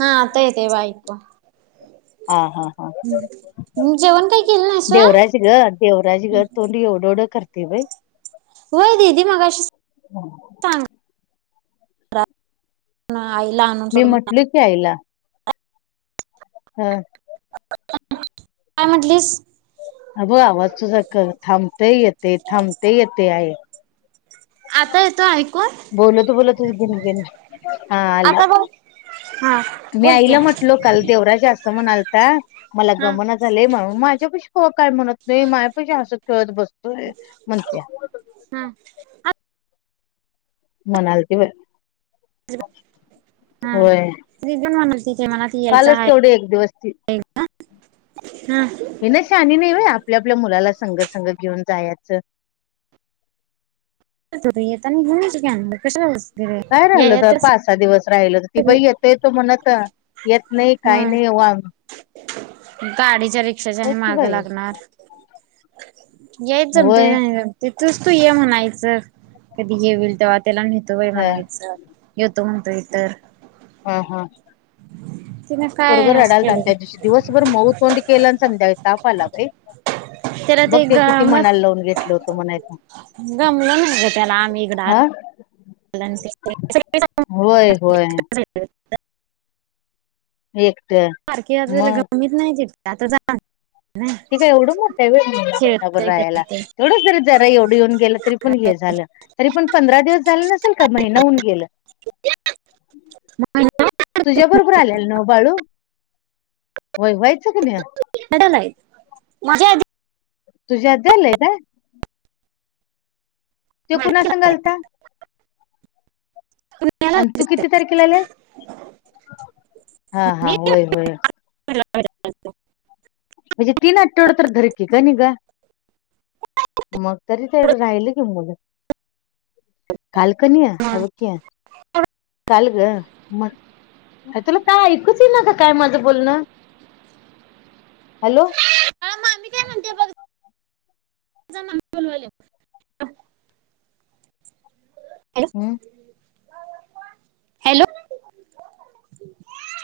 हा आता येतव ऐक हा हा हा म जेवण काही केलं नाहीसल देवराज ग ह त बा होय ददी मग अ हम आईला आणून मी सोड म्हणून म्हटल की आईला हम् काय म्हटलीस अगं आवाज तुझा थांबते येते थांबते येते आहे आता येतो ऐकू बोलत बोलतचेन गेन हा आला आता बघ हा मी बोलते आईला म्हटलो काल देवराज असत म्हणा आलता मला हा गमना झालेय म्हणून मा माझ्या पशी ख काय म्हणत नाही माझ पशी असं खेळत बस म्हण क हा मणालती व हा ती पण म्हणल तिथे मला त यायचं कालच तेवढे एक दिवस ती आहे हम् हे ना शहानी नाही भाय आपल्या आपल्या मुलाला संगसंग घेऊन जायचं येता घेनयची कीला कशालाज काय राहिल तर पाच सहा दिवस हिल ती सगळी बाई येत येतो म्हणत येत नाही काही नाही गाडी ्या रिक्षाच्या बघ आणि की माग बाई लागणार याेत जमते होय जमते तूच तू ये म्हणायचं कधी घेईल ते्हा ला नहितो ह म्हणायचं तुम द तरर ह हा तिने काय परघर अस रडाल केलं त्याच्याशी दिवसभर मऊ तोंड केलं आणि संध्याकाळी ताप आला रे त्याला बघ ते किती गमत मनाला लावून घेतलं होत [unintelligible] आहेत. गमलं नाही गं त्याला आम्ही इकड आत हा होय होय [unintelligible] एक बारकी अजून गमवीत नाही [unintelligible] त्यात [unintelligible] ते काय एवढं मोठ आहे होय महिनाभर खेळतय राहायला. करतय तेवढंच जरी जरा एवढं येऊन गेलं तरी पण हे झालं. तरी पण पंधरा दिवस झालं नसल का महिनाहून गेलं? तुझ्या बरोबर आल्याल नव बाळू? होय होयच [unintelligible] माझ्या आधी तुझी आधी आलंय काय? त्यो कुणा संग आलता? आणि तू किती तारखेला आल्यास? हा हा होय होय. [unintelligible] हे तीन आठवडं तर धर की कणी गं. मग तरी तेवढं राहिल की मुल. हाल कणी हे बघ की काल गं म तुला काय ऐकुच येईना का काय माझं बोलणं? हॅलो. मामी काय म्हणते बघ तिचा नंबर बोलवायल्या. हम्म. हॅलो